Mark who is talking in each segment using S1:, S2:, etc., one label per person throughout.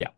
S1: Ya.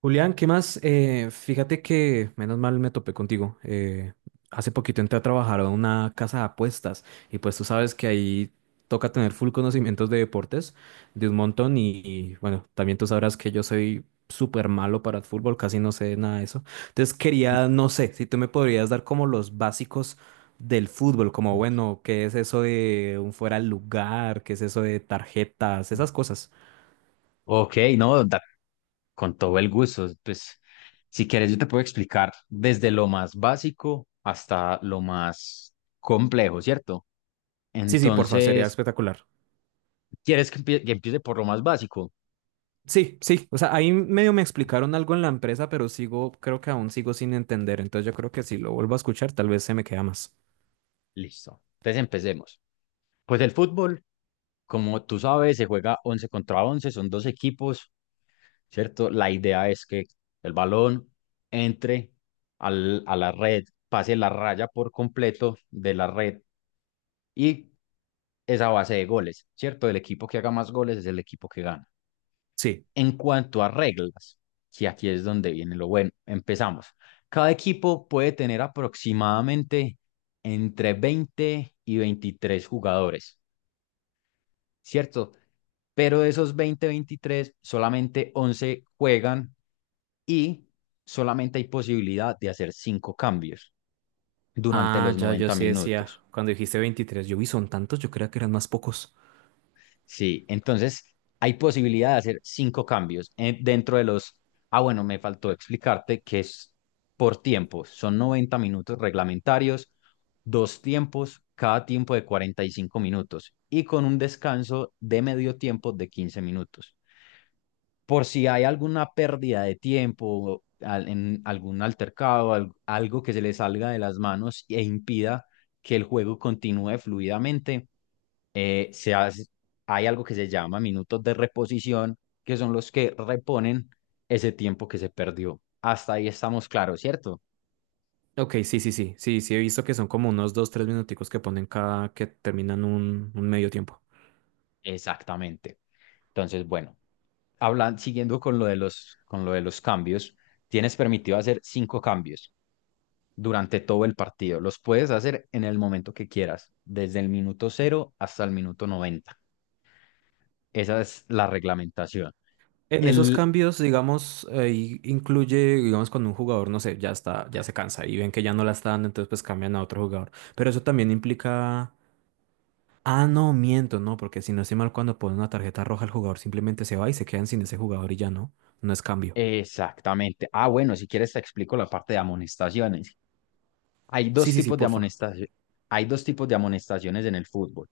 S2: Julián, ¿qué más? Fíjate que menos mal me topé contigo. Hace poquito entré a trabajar a una casa de apuestas y pues tú sabes que ahí toca tener full conocimientos de deportes, de un montón y, bueno, también tú sabrás que yo soy súper malo para el fútbol, casi no sé nada de eso. Entonces quería, no sé, si tú me podrías dar como los básicos del fútbol, como bueno, ¿qué es eso de un fuera de lugar? ¿Qué es eso de tarjetas? Esas cosas.
S1: Ok, no, con todo el gusto. Pues, si quieres, yo te puedo explicar desde lo más básico hasta lo más complejo, ¿cierto?
S2: Sí, sí, porfa, sería
S1: Entonces,
S2: espectacular.
S1: ¿quieres que empiece por lo más básico?
S2: Sí, sí, o sea, ahí medio me explicaron algo en la empresa, pero sigo, creo que aún sigo sin entender, entonces yo creo que si lo vuelvo a escuchar, tal vez se me queda más.
S1: Listo. Entonces, empecemos. Pues el fútbol, como tú sabes, se juega 11 contra 11, son dos equipos, ¿cierto? La idea es que el balón entre a la red, pase la raya por completo de la red y es a base de goles, ¿cierto? El equipo que haga más goles es el equipo que gana.
S2: Sí.
S1: En cuanto a reglas, que aquí es donde viene lo bueno, empezamos. Cada equipo puede tener aproximadamente entre 20 y 23 jugadores, ¿cierto? Pero de esos 20, 23 solamente 11 juegan y solamente hay posibilidad de hacer 5 cambios durante
S2: Ah,
S1: los
S2: ya, yo
S1: 90
S2: sí decía,
S1: minutos.
S2: cuando dijiste 23, yo vi son tantos, yo creía que eran más pocos.
S1: Sí, entonces hay posibilidad de hacer cinco cambios dentro de los... Ah, bueno, me faltó explicarte que es por tiempo. Son 90 minutos reglamentarios, dos tiempos, cada tiempo de 45 minutos y con un descanso de medio tiempo de 15 minutos por si hay alguna pérdida de tiempo en algún altercado, algo que se le salga de las manos e impida que el juego continúe fluidamente. Eh, se hace- hay algo que se llama minutos de reposición, que son los que reponen ese tiempo que se perdió. Hasta ahí estamos claros, ¿cierto?
S2: Ok, sí, sí, sí, sí, sí, he visto que son como unos dos, tres minuticos que ponen cada, que terminan un medio tiempo.
S1: Exactamente. Entonces, bueno, hablan, siguiendo con lo de los cambios, tienes permitido hacer cinco cambios durante todo el partido. Los puedes hacer en el momento que quieras, desde el minuto cero hasta el minuto 90. Esa es la reglamentación.
S2: En esos
S1: El...
S2: cambios, digamos, ahí incluye, digamos, cuando un jugador, no sé, ya está, ya se cansa y ven que ya no la está dando, entonces pues cambian a otro jugador. Pero eso también implica… Ah, no, miento, no, porque si no estoy mal, cuando ponen una tarjeta roja, el jugador simplemente se va y se quedan sin ese jugador y ya no. No es cambio.
S1: Exactamente. Ah, bueno, si quieres te explico la parte de amonestaciones. Hay
S2: Sí,
S1: dos
S2: sí, sí,
S1: tipos de
S2: porfa.
S1: amonestaciones. Hay dos tipos de amonestaciones en el fútbol.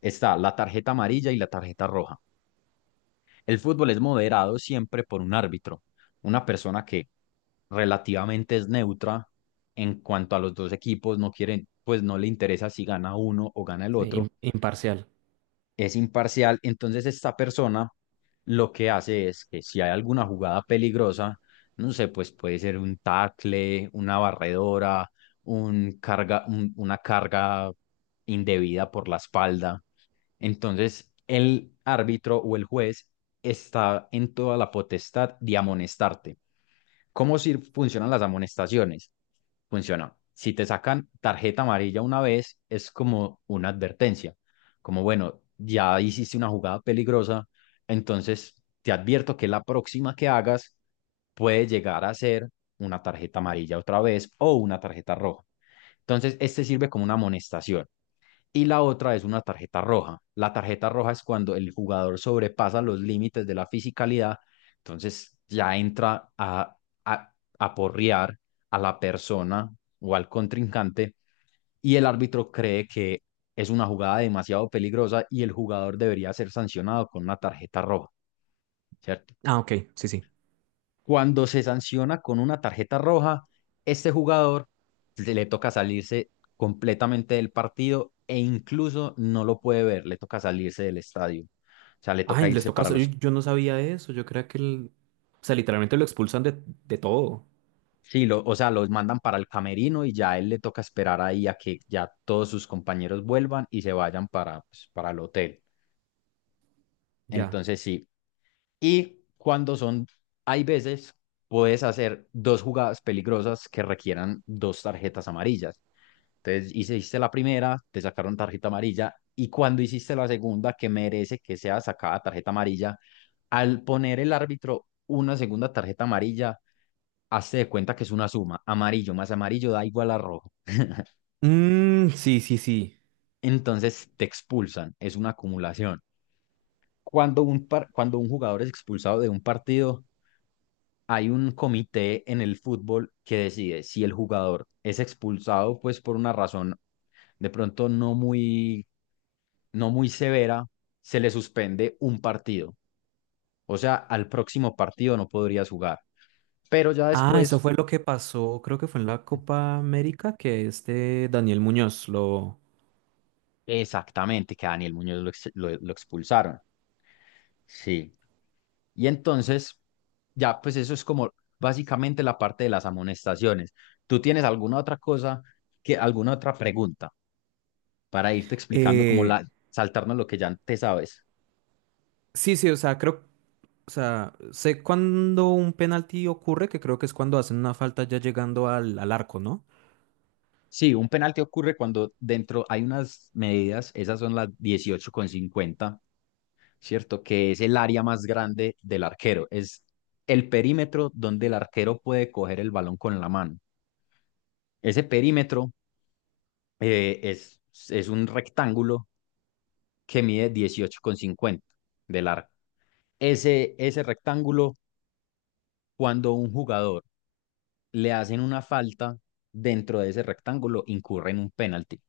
S1: Está la tarjeta amarilla y la tarjeta roja. El fútbol es moderado siempre por un árbitro, una persona que relativamente es neutra en cuanto a los dos equipos, no quieren, pues no le interesa si gana uno o gana el
S2: Sí,
S1: otro,
S2: Imparcial.
S1: es imparcial. Entonces esta persona lo que hace es que si hay alguna jugada peligrosa, no sé, pues puede ser un tackle, una barredora, una carga indebida por la espalda. Entonces, el árbitro o el juez está en toda la potestad de amonestarte. ¿Cómo si funcionan las amonestaciones? Funciona. Si te sacan tarjeta amarilla una vez, es como una advertencia, como bueno, ya hiciste una jugada peligrosa, entonces te advierto que la próxima que hagas puede llegar a ser una tarjeta amarilla otra vez o una tarjeta roja. Entonces, este sirve como una amonestación y la otra es una tarjeta roja. La tarjeta roja es cuando el jugador sobrepasa los límites de la fisicalidad, entonces ya entra a, a porrear a la persona o al contrincante, y el árbitro cree que es una jugada demasiado peligrosa y el jugador debería ser sancionado con una tarjeta roja, ¿cierto?
S2: Ah, ok, sí, sí.
S1: Cuando se sanciona con una tarjeta roja, este jugador se le toca salirse completamente del partido e incluso no lo puede ver, le toca salirse del estadio. O sea, le toca
S2: Ay, les
S1: irse
S2: toca.
S1: para
S2: Yo,
S1: los...
S2: yo no sabía eso. Yo creía que el… O sea, literalmente lo expulsan de todo.
S1: Sí, o sea, los mandan para el camerino y ya a él le toca esperar ahí a que ya todos sus compañeros vuelvan y se vayan para, pues, para el hotel.
S2: Ya.
S1: Entonces sí. Y cuando son, hay veces, puedes hacer dos jugadas peligrosas que requieran dos tarjetas amarillas. Entonces hiciste la primera, te sacaron tarjeta amarilla y cuando hiciste la segunda, que merece que sea sacada tarjeta amarilla, al poner el árbitro una segunda tarjeta amarilla, hazte de cuenta que es una suma, amarillo más amarillo da igual a rojo.
S2: Mm, sí, sí, sí.
S1: Entonces te expulsan, es una acumulación. Cuando un jugador es expulsado de un partido, hay un comité en el fútbol que decide si el jugador es expulsado pues por una razón de pronto no muy severa, se le suspende un partido. O sea, al próximo partido no podrías jugar. Pero ya
S2: Ah, eso
S1: después,
S2: fue lo que pasó, creo que fue en la Copa América, que este Daniel Muñoz lo…
S1: exactamente, que a Daniel Muñoz lo expulsaron. Sí. Y entonces, ya, pues eso es como básicamente la parte de las amonestaciones. ¿Tú tienes alguna otra cosa, alguna otra pregunta para irte explicando como
S2: Eh,
S1: la, saltarnos lo que ya te sabes?
S2: sí, sí, o sea, creo. O sea, sé cuándo un penalti ocurre, que creo que es cuando hacen una falta ya llegando al arco, ¿no?
S1: Sí, un penalti ocurre cuando dentro hay unas medidas, esas son las 18,50, ¿cierto? Que es el área más grande del arquero. Es el perímetro donde el arquero puede coger el balón con la mano. Ese perímetro eh, es, es un rectángulo que mide 18,50 de largo. Ese rectángulo, cuando un jugador le hacen una falta dentro de ese rectángulo, incurre en un penalti.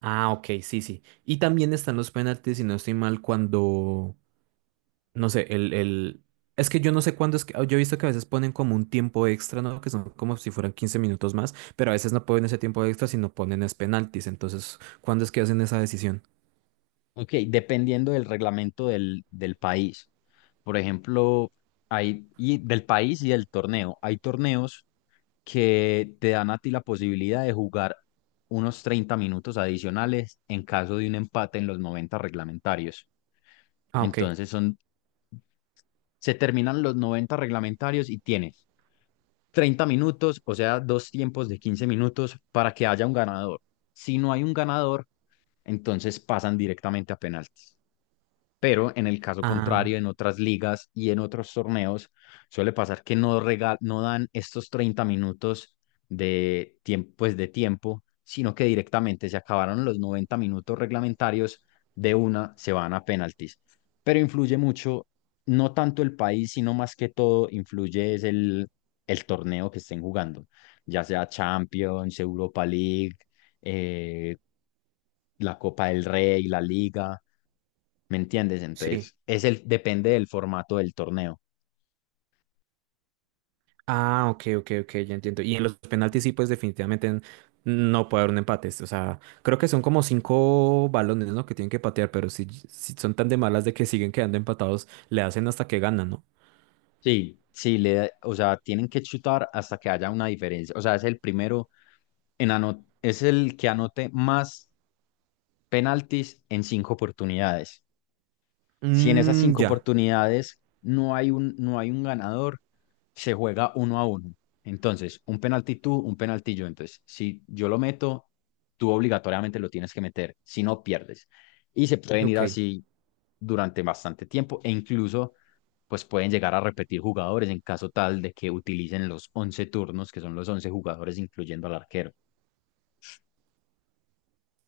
S2: Ah, ok, sí, sí. Y también están los penaltis, si no estoy mal, cuando, no sé, Es que yo no sé cuándo es que… Yo he visto que a veces ponen como un tiempo extra, ¿no? Que son como si fueran 15 minutos más, pero a veces no ponen ese tiempo extra, sino ponen es penaltis. Entonces, ¿cuándo es que hacen esa decisión?
S1: Ok, dependiendo del reglamento del país. Por ejemplo, y del país y del torneo. Hay torneos que te dan a ti la posibilidad de jugar unos 30 minutos adicionales en caso de un empate en los 90 reglamentarios.
S2: Ah, ok.
S1: Entonces se terminan los 90 reglamentarios y tienes 30 minutos, o sea, dos tiempos de 15 minutos para que haya un ganador. Si no hay un ganador, entonces pasan directamente a penaltis. Pero en el caso
S2: Ah,
S1: contrario, en otras ligas y en otros torneos, suele pasar que no, no dan estos 30 minutos de tiempo, pues de tiempo, sino que directamente se acabaron los 90 minutos reglamentarios, de una se van a penaltis. Pero influye mucho, no tanto el país, sino más que todo, influye es el torneo que estén jugando, ya sea Champions, Europa League, eh, la Copa del Rey, la Liga. ¿Me entiendes?
S2: sí.
S1: Entonces, depende del formato del torneo.
S2: Ah, ok, ok, ok, ya entiendo. Y en los penaltis sí, pues definitivamente no puede haber un empate. O sea, creo que son como cinco balones, ¿no? Que tienen que patear, pero si son tan de malas de que siguen quedando empatados, le hacen hasta que ganan, ¿no?
S1: Sí, sí, o sea, tienen que chutar hasta que haya una diferencia. O sea, es el primero es el que anote más penaltis en cinco oportunidades. Si en esas
S2: Mmm,
S1: cinco
S2: ya,
S1: oportunidades no hay un ganador, se juega uno a uno. Entonces, un penalti tú, un penalti yo. Entonces, si yo lo meto, tú obligatoriamente lo tienes que meter, si no pierdes. Y se pueden ir
S2: ok.
S1: así durante bastante tiempo e incluso pues pueden llegar a repetir jugadores en caso tal de que utilicen los 11 turnos, que son los 11 jugadores incluyendo al arquero.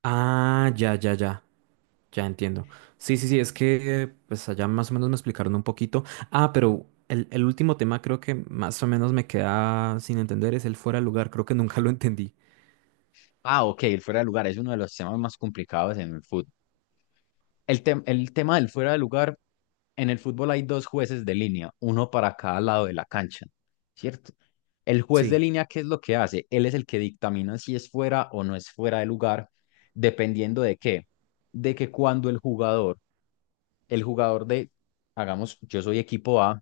S2: Ah, ya, ya, ya, ya entiendo. Sí, sí, sí, es que pues allá más o menos me explicaron un poquito. Ah, pero el último tema creo que más o menos me queda sin entender es el fuera de lugar. Creo que nunca lo entendí.
S1: Ah, ok, el fuera de lugar es uno de los temas más complicados en el fútbol. El tema del fuera de lugar, en el fútbol hay dos jueces de línea, uno para cada lado de la cancha, ¿cierto? El juez de
S2: Sí.
S1: línea, ¿qué es lo que hace? Él es el que dictamina si es fuera o no es fuera de lugar, dependiendo de qué. De que cuando el jugador de, hagamos, yo soy equipo A,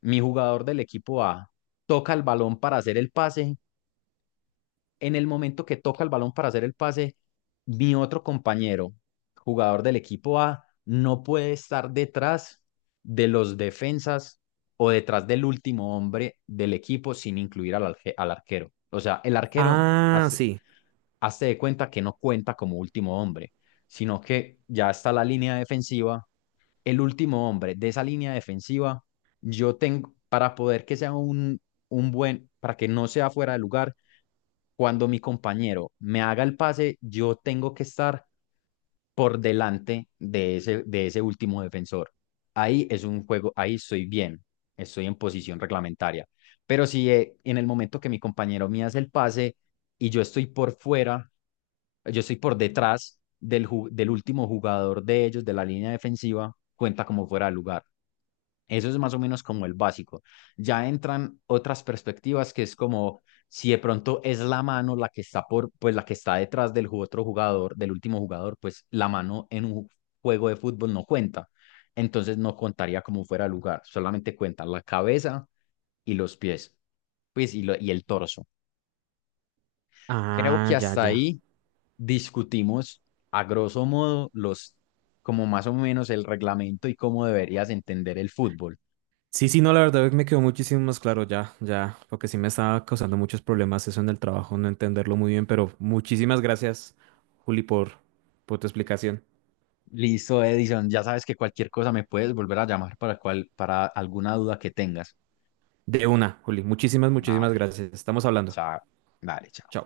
S1: mi jugador del equipo A toca el balón para hacer el pase, en el momento que toca el balón para hacer el pase, mi otro compañero, jugador del equipo A, no puede estar detrás de los defensas o detrás del último hombre del equipo sin incluir al arquero. O sea, el arquero
S2: Ah,
S1: hace,
S2: sí.
S1: hace de cuenta que no cuenta como último hombre, sino que ya está la línea defensiva el último hombre de esa línea defensiva, yo tengo, para poder que sea un buen, para que no sea fuera de lugar, cuando mi compañero me haga el pase, yo tengo que estar por delante de ese último defensor. Ahí es un juego, ahí estoy bien, estoy en posición reglamentaria. Pero si en el momento que mi compañero me hace el pase, y yo estoy por fuera, yo estoy por detrás del último jugador de ellos, de la línea defensiva, cuenta como fuera de lugar. Eso es más o menos como el básico. Ya entran otras perspectivas que es como si de pronto es la mano la que está por, pues la que está detrás otro jugador, del último jugador, pues la mano en un juego de fútbol no cuenta. Entonces no contaría como fuera de lugar, solamente cuentan la cabeza y los pies, pues y, y el torso. Creo que
S2: Ah, ya,
S1: hasta
S2: ya.
S1: ahí discutimos a grosso modo los, como más o menos el reglamento y cómo deberías entender el fútbol.
S2: Sí, sí, no, la verdad me quedó muchísimo más claro ya, ya, porque sí me estaba causando muchos problemas eso en el trabajo, no entenderlo muy bien, pero muchísimas gracias, Juli, por tu explicación.
S1: Listo, Edison, ya sabes que cualquier cosa me puedes volver a llamar para alguna duda que tengas.
S2: De una, Juli, muchísimas, muchísimas
S1: Vale,
S2: gracias. Estamos hablando.
S1: chao. Vale, chao.
S2: Chao.